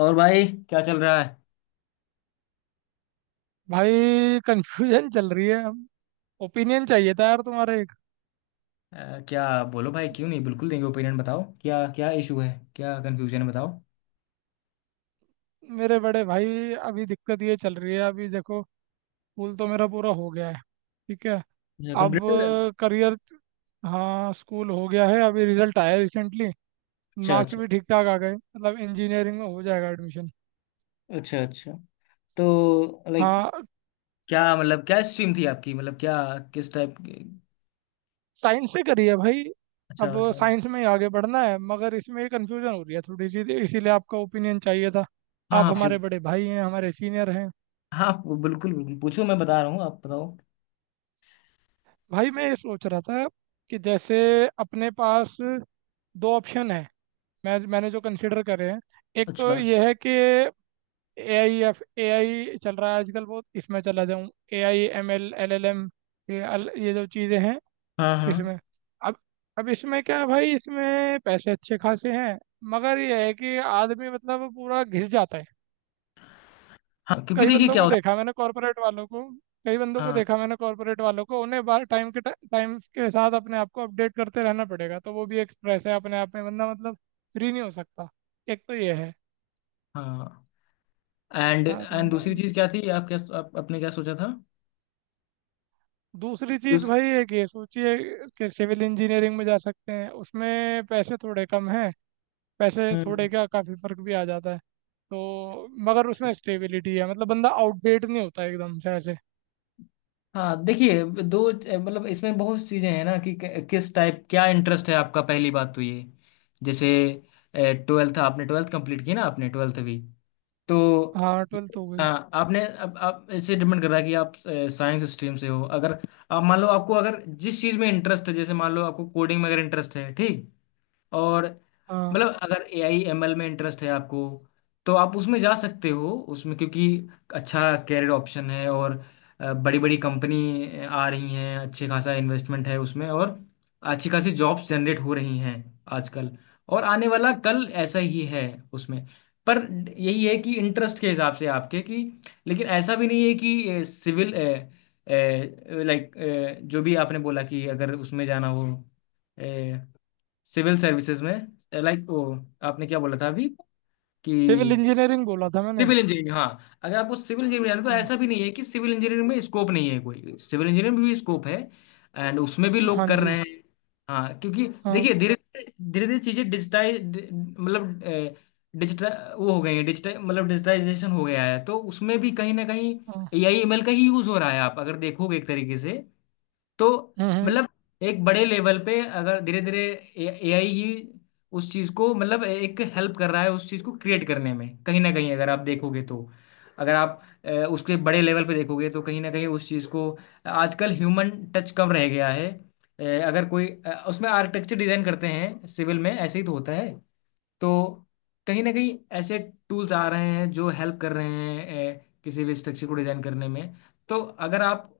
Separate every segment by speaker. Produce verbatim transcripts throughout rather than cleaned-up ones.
Speaker 1: और भाई क्या चल रहा है?
Speaker 2: भाई, कंफ्यूजन चल रही है। ओपिनियन चाहिए था यार तुम्हारे एक।
Speaker 1: अ, क्या बोलो भाई, क्यों नहीं, बिल्कुल देंगे ओपिनियन। बताओ क्या क्या इशू है, क्या कंफ्यूजन है, बताओ।
Speaker 2: मेरे बड़े भाई, अभी दिक्कत ये चल रही है। अभी देखो, स्कूल तो मेरा पूरा हो गया है। ठीक है। अब
Speaker 1: कंप्यूटर।
Speaker 2: करियर। हाँ, स्कूल हो गया है, अभी रिजल्ट आया रिसेंटली।
Speaker 1: अच्छा
Speaker 2: मार्क्स
Speaker 1: अच्छा।
Speaker 2: भी ठीक ठाक आ गए, मतलब इंजीनियरिंग में हो जाएगा एडमिशन।
Speaker 1: अच्छा अच्छा। तो लाइक
Speaker 2: हाँ,
Speaker 1: क्या मतलब, क्या स्ट्रीम थी आपकी, मतलब क्या, किस टाइप की?
Speaker 2: साइंस से करी है भाई। अब
Speaker 1: अच्छा, साइंस।
Speaker 2: साइंस में ही आगे बढ़ना है, मगर इसमें कंफ्यूजन हो रही है थोड़ी सी, इसीलिए आपका ओपिनियन चाहिए था।
Speaker 1: हाँ
Speaker 2: आप
Speaker 1: हाँ,
Speaker 2: हमारे
Speaker 1: पूछ-
Speaker 2: बड़े भाई हैं, हमारे सीनियर हैं।
Speaker 1: हाँ, बिल्कुल बिल्कुल पूछो, मैं बता रहा हूँ, आप बताओ।
Speaker 2: भाई, मैं ये सोच रहा था कि जैसे अपने पास दो ऑप्शन है। मैं मैंने जो कंसिडर करे हैं, एक तो
Speaker 1: अच्छा।
Speaker 2: ये है कि A I, F A I चल रहा है आजकल बहुत, इसमें चला जाऊँ। A I M L, L L M, ये अल- ये जो चीज़ें हैं
Speaker 1: हाँ हाँ
Speaker 2: इसमें। अब अब इसमें क्या है भाई, इसमें पैसे अच्छे खासे हैं, मगर ये है कि आदमी मतलब पूरा घिस जाता है।
Speaker 1: हाँ, क्योंकि
Speaker 2: कई
Speaker 1: देखिए
Speaker 2: बंदों
Speaker 1: क्या
Speaker 2: को
Speaker 1: होता
Speaker 2: देखा मैंने कॉर्पोरेट वालों को कई बंदों
Speaker 1: है।
Speaker 2: को
Speaker 1: हाँ
Speaker 2: देखा मैंने कॉर्पोरेट वालों को, उन्हें बार टाइम के टाइम के साथ अपने आप को अपडेट करते रहना पड़ेगा, तो वो भी एक स्ट्रेस है अपने आप में। बंदा मतलब फ्री नहीं हो सकता। एक तो ये है।
Speaker 1: हाँ। एंड
Speaker 2: हाँ तो
Speaker 1: एंड दूसरी
Speaker 2: ब-
Speaker 1: चीज़ क्या थी, आप क्या आप, आपने क्या सोचा था?
Speaker 2: दूसरी चीज़
Speaker 1: दूस-
Speaker 2: भाई, एक ये सोचिए कि सिविल इंजीनियरिंग में जा सकते हैं, उसमें पैसे थोड़े कम हैं। पैसे थोड़े
Speaker 1: हम्म।
Speaker 2: क्या, काफ़ी फर्क भी आ जाता है। तो मगर उसमें स्टेबिलिटी है, मतलब बंदा आउटडेट नहीं होता एकदम से ऐसे।
Speaker 1: हाँ देखिए, दो मतलब इसमें बहुत चीज़ें हैं ना कि कि- किस टाइप, क्या इंटरेस्ट है आपका, पहली बात तो ये। जैसे ट्वेल्थ, आपने ट्वेल्थ कंप्लीट की ना, आपने ट्वेल्थ भी तो।
Speaker 2: हाँ, ट्वेल्थ हो गई।
Speaker 1: हाँ, आपने अब आप इससे डिपेंड कर रहा है कि आप साइंस स्ट्रीम से हो। अगर आप मान लो आपको अगर जिस चीज़ में इंटरेस्ट है, जैसे मान लो आपको कोडिंग में अगर इंटरेस्ट है, ठीक। और
Speaker 2: हाँ,
Speaker 1: मतलब अगर ए आई एम एल में इंटरेस्ट है आपको, तो आप उसमें जा सकते हो उसमें, क्योंकि अच्छा कैरियर ऑप्शन है। और बड़ी बड़ी कंपनी आ रही हैं, अच्छे खासा इन्वेस्टमेंट है उसमें। और अच्छी खासी जॉब्स जनरेट हो रही हैं आजकल। और आने वाला कल ऐसा ही है उसमें। पर यही है कि इंटरेस्ट के हिसाब से आपके कि, लेकिन ऐसा भी नहीं है कि सिविल, लाइक, जो भी आपने बोला कि अगर उसमें जाना हो सिविल सर्विसेज में, लाइक वो आपने क्या बोला था अभी कि
Speaker 2: सिविल इंजीनियरिंग बोला था मैंने।
Speaker 1: सिविल इंजीनियरिंग, हाँ, अगर आपको सिविल इंजीनियरिंग जाना है, तो
Speaker 2: हाँ।
Speaker 1: ऐसा भी नहीं है कि सिविल इंजीनियरिंग में स्कोप नहीं है कोई। सिविल इंजीनियरिंग में भी स्कोप है। एंड उसमें भी लोग
Speaker 2: हाँ
Speaker 1: कर
Speaker 2: जी।
Speaker 1: रहे हैं। हाँ, क्योंकि
Speaker 2: हाँ।
Speaker 1: देखिए धीरे धीरे धीरे चीज़ें डिजिटाइज, मतलब डिजिटल, वो हो गई है डिजिटल, मतलब डिजिटाइजेशन हो गया है, तो उसमें भी कहीं ना कहीं
Speaker 2: हाँ।
Speaker 1: ए आई एम एल का ही यूज़ हो रहा है, आप अगर देखोगे एक तरीके से। तो
Speaker 2: हम्म। हम्म।
Speaker 1: मतलब एक बड़े लेवल पे अगर धीरे धीरे एआई ही उस चीज को, मतलब एक हेल्प कर रहा है उस चीज को क्रिएट करने में, कहीं ना कहीं, अगर आप देखोगे तो। अगर आप अ, उसके बड़े लेवल पे देखोगे, तो कहीं ना कहीं उस चीज को, आजकल ह्यूमन टच कम रह गया है। अ, अगर कोई अ, उसमें आर्किटेक्चर डिजाइन करते हैं, सिविल में ऐसे ही तो होता है। तो कहीं ना कहीं ऐसे टूल्स आ रहे हैं जो हेल्प कर रहे हैं अ, किसी भी स्ट्रक्चर को डिजाइन करने में। तो अगर आप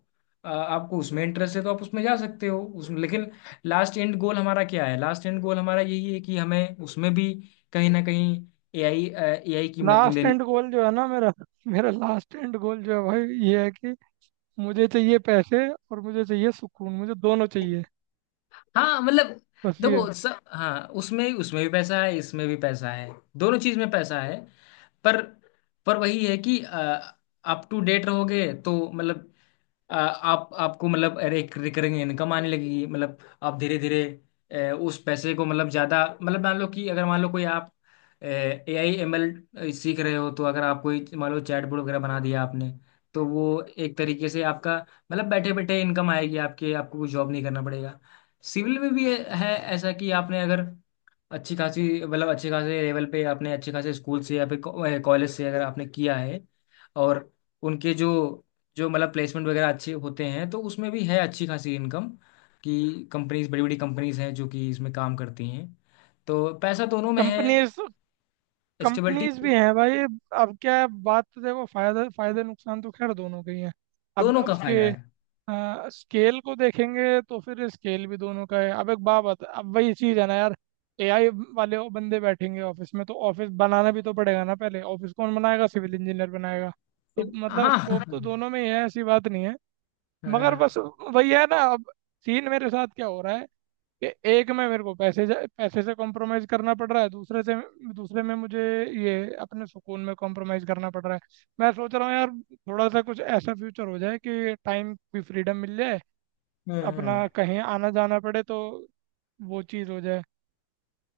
Speaker 1: आ, आपको उसमें इंटरेस्ट है तो आप उसमें जा सकते हो उसमें, लेकिन लास्ट एंड गोल हमारा क्या है, लास्ट एंड गोल हमारा यही है कि हमें उसमें भी कहीं ना कहीं एआई, एआई की मदद
Speaker 2: लास्ट
Speaker 1: लेनी।
Speaker 2: एंड गोल जो है ना मेरा, मेरा लास्ट एंड गोल जो है भाई, ये है कि मुझे चाहिए पैसे और मुझे चाहिए सुकून, मुझे दोनों चाहिए।
Speaker 1: हाँ मतलब
Speaker 2: बस ये।
Speaker 1: देखो सब, हाँ उसमें, उसमें भी पैसा है, इसमें भी पैसा है, दोनों चीज में पैसा है। पर पर वही है कि अप टू डेट रहोगे तो मतलब आ, आप आपको मतलब, अरे एक रिकरिंग इनकम आने लगेगी मतलब। आप धीरे धीरे अ, उस पैसे को मतलब ज़्यादा, मतलब मान लो कि, अगर मान लो कोई आप ए आई एम एल सीख रहे हो तो अगर आप कोई मान लो चैटबॉट वगैरह बना दिया आपने, तो वो एक तरीके से आपका, मतलब बैठे बैठे इनकम आएगी आपके, आपको कोई जॉब नहीं करना पड़ेगा। सिविल में भी है, है ऐसा कि आपने अगर अच्छी खासी, मतलब अच्छे खासे लेवल पे, आपने अच्छे खासे स्कूल से या फिर कॉलेज से अगर आपने किया है, और उनके जो जो मतलब प्लेसमेंट वगैरह अच्छे होते हैं, तो उसमें भी है अच्छी खासी इनकम, कि कंपनीज, बड़ी बड़ी कंपनीज हैं जो कि इसमें काम करती हैं। तो पैसा दोनों में है,
Speaker 2: कंपनीज, कंपनीज
Speaker 1: स्टेबिलिटी,
Speaker 2: भी हैं भाई। अब क्या है बात, तो देखो, फायदा, फायदे नुकसान तो खैर दोनों के ही हैं। अब
Speaker 1: दोनों का
Speaker 2: उसके
Speaker 1: फायदा है।
Speaker 2: आ, स्केल को देखेंगे तो फिर स्केल भी दोनों का है। अब एक बात बता, अब वही चीज़ है ना यार, ए आई वाले वो बंदे बैठेंगे ऑफिस में, तो ऑफिस बनाना भी तो पड़ेगा ना। पहले ऑफिस कौन बनाएगा? सिविल इंजीनियर बनाएगा। तो मतलब
Speaker 1: हाँ हाँ।
Speaker 2: स्कोप तो दोनों में ही है, ऐसी बात नहीं है। मगर
Speaker 1: हाँ।
Speaker 2: बस वही है ना। अब सीन मेरे साथ क्या हो रहा है कि एक में मेरे को पैसे जा- पैसे से कॉम्प्रोमाइज़ करना पड़ रहा है, दूसरे से दूसरे में मुझे ये अपने सुकून में कॉम्प्रोमाइज़ करना पड़ रहा है। मैं सोच रहा हूँ यार, थोड़ा सा कुछ ऐसा फ्यूचर हो जाए कि टाइम की फ्रीडम मिल जाए,
Speaker 1: हम्म।
Speaker 2: अपना कहीं आना जाना पड़े तो वो चीज़ हो जाए।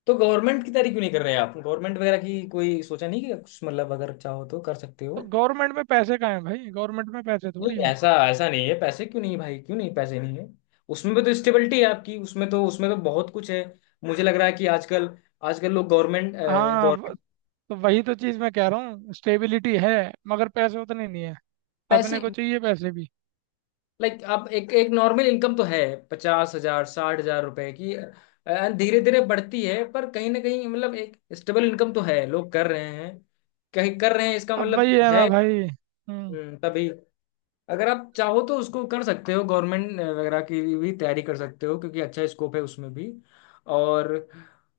Speaker 1: तो गवर्नमेंट की तैयारी क्यों नहीं कर रहे आप, गवर्नमेंट वगैरह की कोई सोचा नहीं कि कुछ, मतलब अगर चाहो तो कर सकते हो।
Speaker 2: तो गवर्नमेंट में पैसे कहाँ हैं भाई? गवर्नमेंट में पैसे
Speaker 1: नहीं,
Speaker 2: थोड़ी हैं।
Speaker 1: ऐसा ऐसा नहीं है, पैसे क्यों नहीं भाई, क्यों नहीं पैसे नहीं है, उसमें भी तो स्टेबिलिटी है आपकी उसमें तो, उसमें तो बहुत कुछ है। मुझे लग रहा है कि आजकल, आजकल लोग गवर्नमेंट
Speaker 2: हाँ व-
Speaker 1: गवर्नमेंट
Speaker 2: तो वही तो चीज़ मैं कह रहा हूँ, स्टेबिलिटी है मगर पैसे उतने नहीं है।
Speaker 1: पैसे,
Speaker 2: अपने को चाहिए पैसे भी।
Speaker 1: लाइक आप एक एक नॉर्मल इनकम तो है, पचास हजार साठ हजार रुपए की, धीरे धीरे बढ़ती है, पर कहीं ना कहीं मतलब एक स्टेबल इनकम तो है, लोग कर रहे हैं, कहीं कर रहे हैं, इसका
Speaker 2: अब वही
Speaker 1: मतलब
Speaker 2: है ना
Speaker 1: है।
Speaker 2: भाई। हम्म।
Speaker 1: हम्म, तभी अगर आप चाहो तो उसको कर सकते हो, गवर्नमेंट वगैरह की भी तैयारी कर सकते हो, क्योंकि अच्छा स्कोप है उसमें भी। और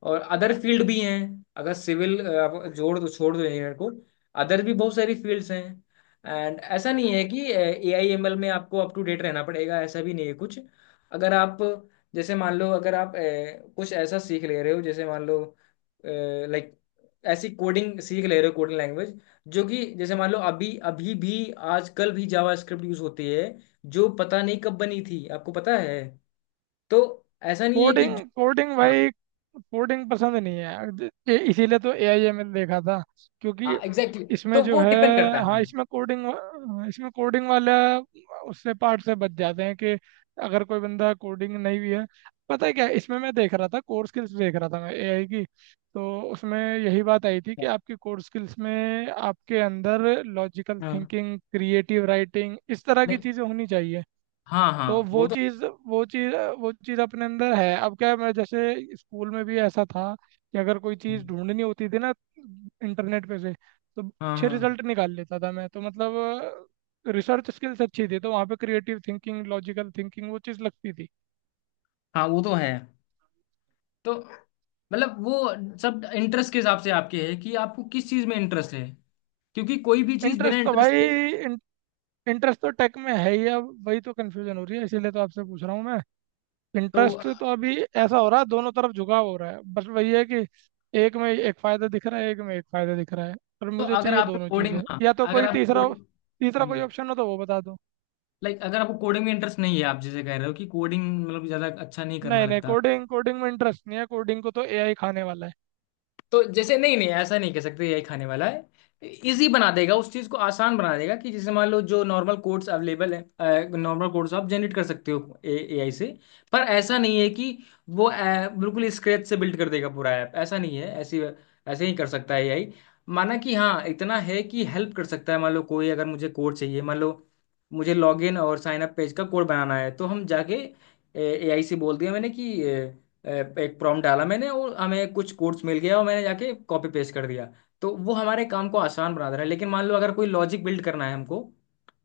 Speaker 1: और अदर फील्ड भी हैं, अगर सिविल आप जोड़ दो छोड़ दो इंजीनियर को, अदर भी बहुत सारी फील्ड्स हैं। एंड ऐसा नहीं है कि ए आई एम एल में आपको अप टू डेट रहना पड़ेगा, ऐसा भी नहीं है कुछ। अगर आप, जैसे मान लो अगर आप अ, कुछ ऐसा सीख ले रहे हो, जैसे मान लो, लाइक ऐसी कोडिंग सीख ले रहे हो, कोडिंग लैंग्वेज, जो कि जैसे मान लो अभी, अभी भी आजकल भी जावास्क्रिप्ट यूज होती है, जो पता नहीं कब बनी थी, आपको पता है। तो ऐसा नहीं है कि जो-
Speaker 2: कोडिंग, कोडिंग
Speaker 1: हाँ
Speaker 2: भाई। कोडिंग पसंद नहीं है, ज- ये- इसीलिए तो ए आई एम एल देखा था। क्योंकि
Speaker 1: हाँ एग्जैक्टली।
Speaker 2: इसमें
Speaker 1: तो
Speaker 2: जो
Speaker 1: वो
Speaker 2: है,
Speaker 1: डिपेंड करता है।
Speaker 2: हाँ,
Speaker 1: हाँ
Speaker 2: इसमें कोडिंग इसमें कोडिंग वाला उससे पार्ट से बच जाते हैं कि अगर कोई बंदा कोडिंग नहीं भी है। पता है क्या, इसमें मैं देख रहा था, कोर स्किल्स देख रहा था मैं ए आई की, तो उसमें यही बात आई थी कि आपकी कोर स्किल्स में आपके अंदर लॉजिकल
Speaker 1: हाँ हाँ,
Speaker 2: थिंकिंग, क्रिएटिव राइटिंग, इस तरह की
Speaker 1: नहीं,
Speaker 2: चीज़ें होनी चाहिए।
Speaker 1: हाँ हाँ
Speaker 2: तो
Speaker 1: वो
Speaker 2: वो
Speaker 1: तो,
Speaker 2: चीज वो चीज वो चीज अपने अंदर है। अब क्या है, मैं जैसे स्कूल में भी ऐसा था कि अगर कोई चीज ढूंढनी होती थी ना इंटरनेट पे से, तो
Speaker 1: हाँ
Speaker 2: अच्छे
Speaker 1: हाँ
Speaker 2: रिजल्ट निकाल लेता था मैं, तो मतलब रिसर्च स्किल्स अच्छी थी, तो वहाँ पे क्रिएटिव थिंकिंग, लॉजिकल थिंकिंग, वो चीज लगती थी।
Speaker 1: हाँ वो तो है। तो मतलब वो सब इंटरेस्ट के हिसाब से आपके है कि आपको किस चीज में इंटरेस्ट है, क्योंकि कोई भी चीज बिना
Speaker 2: इंटरेस्ट तो
Speaker 1: इंटरेस्ट के,
Speaker 2: भाई इंटरेस्ट तो टेक में है ही, अब वही तो कन्फ्यूजन हो रही है, इसीलिए तो आपसे पूछ रहा हूँ मैं।
Speaker 1: तो
Speaker 2: इंटरेस्ट तो अभी ऐसा हो रहा है, दोनों तरफ झुकाव हो रहा है, बस वही है कि एक में एक फायदा दिख रहा है, एक में एक फायदा दिख रहा है, पर
Speaker 1: तो
Speaker 2: मुझे
Speaker 1: अगर
Speaker 2: चाहिए
Speaker 1: आपको
Speaker 2: दोनों
Speaker 1: कोडिंग,
Speaker 2: चीजें।
Speaker 1: हाँ
Speaker 2: या तो
Speaker 1: अगर
Speaker 2: कोई
Speaker 1: आप
Speaker 2: तीसरा,
Speaker 1: कोडिंग,
Speaker 2: तीसरा कोई ऑप्शन हो तो वो बता दो।
Speaker 1: लाइक अगर आपको कोडिंग में इंटरेस्ट नहीं है, आप जैसे कह रहे हो कि कोडिंग मतलब ज्यादा अच्छा नहीं करना
Speaker 2: नहीं नहीं,
Speaker 1: लगता,
Speaker 2: कोडिंग, कोडिंग में इंटरेस्ट नहीं है, कोडिंग को तो ए आई खाने वाला है।
Speaker 1: तो जैसे, नहीं नहीं ऐसा नहीं कह सकते यही खाने वाला है, इजी बना देगा उस चीज को, आसान बना देगा, कि जैसे मान लो जो नॉर्मल कोड्स अवेलेबल है, नॉर्मल कोड्स आप जनरेट कर सकते हो एआई से। पर ऐसा नहीं है कि वो अ, बिल्कुल स्क्रैच से बिल्ड कर देगा पूरा ऐप, ऐसा नहीं है, ऐसी ऐसे ही कर सकता है एआई, माना कि हाँ इतना है कि हेल्प कर सकता है। मान लो कोई अगर मुझे कोड चाहिए, मान लो मुझे लॉगिन और साइन अप पेज का कोड बनाना है, तो हम जाके एआई से बोल दिया मैंने कि अ, एक प्रॉम्प्ट डाला मैंने और हमें कुछ कोड्स मिल गया और मैंने जाके कॉपी पेस्ट कर दिया, तो वो हमारे काम को आसान बना दे रहा है। लेकिन मान लो अगर कोई लॉजिक बिल्ड करना है हमको,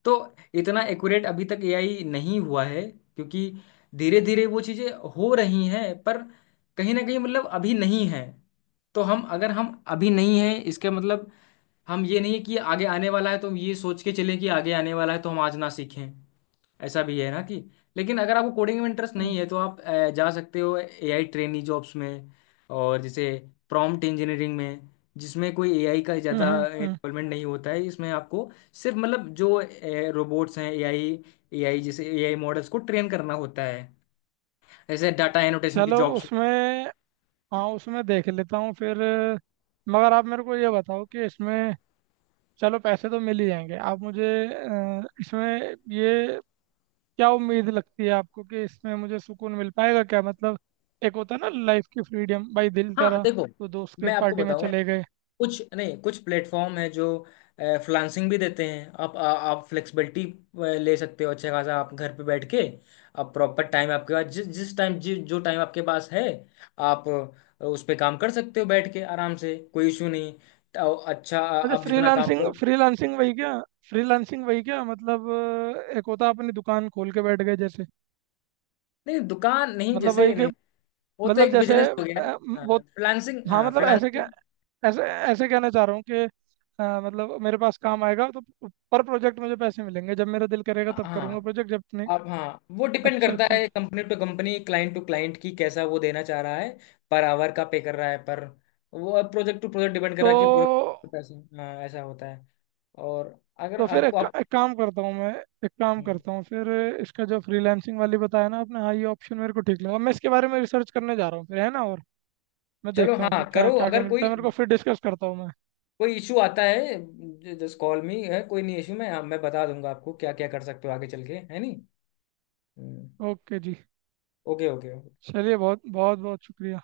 Speaker 1: तो इतना एक्यूरेट अभी तक एआई नहीं हुआ है, क्योंकि धीरे धीरे वो चीज़ें हो रही हैं, पर कहीं ना कहीं मतलब अभी नहीं है। तो हम अगर हम अभी नहीं है इसका मतलब हम ये नहीं है कि आगे आने वाला है, तो हम ये सोच के चलें कि आगे आने वाला है तो हम आज ना सीखें, ऐसा भी है ना कि। लेकिन अगर आपको कोडिंग में इंटरेस्ट
Speaker 2: हम्म।
Speaker 1: नहीं है तो आप अ, जा सकते हो एआई ट्रेनी जॉब्स में, और जैसे प्रॉम्प्ट इंजीनियरिंग में, जिसमें कोई एआई का
Speaker 2: हम्म।
Speaker 1: ज़्यादा
Speaker 2: हम्म। हम्म।
Speaker 1: इन्वॉल्वमेंट नहीं होता है, इसमें आपको सिर्फ मतलब जो रोबोट्स हैं एआई, एआई जैसे एआई मॉडल्स को ट्रेन करना होता है, जैसे डाटा एनोटेशन की
Speaker 2: चलो
Speaker 1: जॉब्स।
Speaker 2: उसमें, हाँ, उसमें देख लेता हूँ फिर। मगर आप मेरे को ये बताओ कि इसमें, चलो पैसे तो मिल ही जाएंगे, आप मुझे अ, इसमें ये क्या उम्मीद लगती है आपको कि इसमें मुझे सुकून मिल पाएगा क्या? मतलब एक होता है ना लाइफ की फ्रीडम भाई, दिल
Speaker 1: हाँ
Speaker 2: करा
Speaker 1: देखो
Speaker 2: तो दोस्त के
Speaker 1: मैं आपको
Speaker 2: पार्टी में
Speaker 1: बताऊं,
Speaker 2: चले गए।
Speaker 1: कुछ नहीं, कुछ प्लेटफॉर्म है जो फ्रीलांसिंग भी देते हैं, आप आ, आप फ्लेक्सिबिलिटी ले सकते हो अच्छा खासा, आप घर पे बैठ के, आप प्रॉपर टाइम आपके पास, जिस जिस टाइम जि, जो टाइम आपके पास है, आप अ, उस पे काम कर सकते हो बैठ के आराम से, कोई इशू नहीं। तो अच्छा, आ,
Speaker 2: अच्छा,
Speaker 1: आप जितना काम
Speaker 2: फ्रीलांसिंग,
Speaker 1: करो।
Speaker 2: फ्रीलांसिंग वही क्या फ्रीलांसिंग वही क्या मतलब, अ, एक होता है अपनी दुकान खोल के बैठ गए जैसे।
Speaker 1: नहीं, दुकान नहीं
Speaker 2: मतलब
Speaker 1: जैसे,
Speaker 2: वही के,
Speaker 1: नहीं, वो तो
Speaker 2: मतलब
Speaker 1: एक
Speaker 2: जैसे
Speaker 1: बिजनेस हो गया।
Speaker 2: अ,
Speaker 1: हाँ,
Speaker 2: वो,
Speaker 1: फ्रीलांसिंग,
Speaker 2: हाँ,
Speaker 1: हाँ,
Speaker 2: मतलब ऐसे क्या,
Speaker 1: फ्रीलांसिंग।
Speaker 2: ऐसे ऐसे कहना चाह रहा हूँ कि अ, मतलब मेरे पास काम आएगा तो पर प्रोजेक्ट मुझे पैसे मिलेंगे, जब मेरा दिल करेगा तब
Speaker 1: हाँ
Speaker 2: करूँगा प्रोजेक्ट, जब नहीं।
Speaker 1: आप, हाँ, वो डिपेंड
Speaker 2: अच्छा,
Speaker 1: करता
Speaker 2: अच्छा,
Speaker 1: है
Speaker 2: अच्छा।
Speaker 1: Company to company, client to client की, कैसा वो देना चाह रहा है, पर आवर का पे कर रहा है, पर वो अब प्रोजेक्ट टू प्रोजेक्ट डिपेंड कर
Speaker 2: तो
Speaker 1: रहा है कि पूरे पैसे, हाँ ऐसा होता है। और अगर
Speaker 2: तो फिर
Speaker 1: आपको
Speaker 2: एक,
Speaker 1: आप,
Speaker 2: एक काम करता हूँ मैं एक काम करता हूँ फिर। इसका जो फ्रीलांसिंग वाली बताया ना आपने, हाँ, ये ऑप्शन मेरे को ठीक लगा, मैं इसके बारे में रिसर्च करने जा रहा हूँ फिर, है ना? और मैं
Speaker 1: चलो
Speaker 2: देखता हूँ फिर
Speaker 1: हाँ
Speaker 2: क्या
Speaker 1: करो,
Speaker 2: क्या क्या
Speaker 1: अगर
Speaker 2: मिलता है
Speaker 1: कोई
Speaker 2: मेरे को, फिर डिस्कस करता हूँ मैं।
Speaker 1: कोई इशू आता है जस्ट कॉल मी, है कोई नहीं इशू, मैं, हाँ, मैं बता दूंगा आपको क्या क्या कर सकते हो आगे चल के, है नहीं।
Speaker 2: ओके जी।
Speaker 1: Okay okay.
Speaker 2: चलिए, बहुत बहुत बहुत शुक्रिया।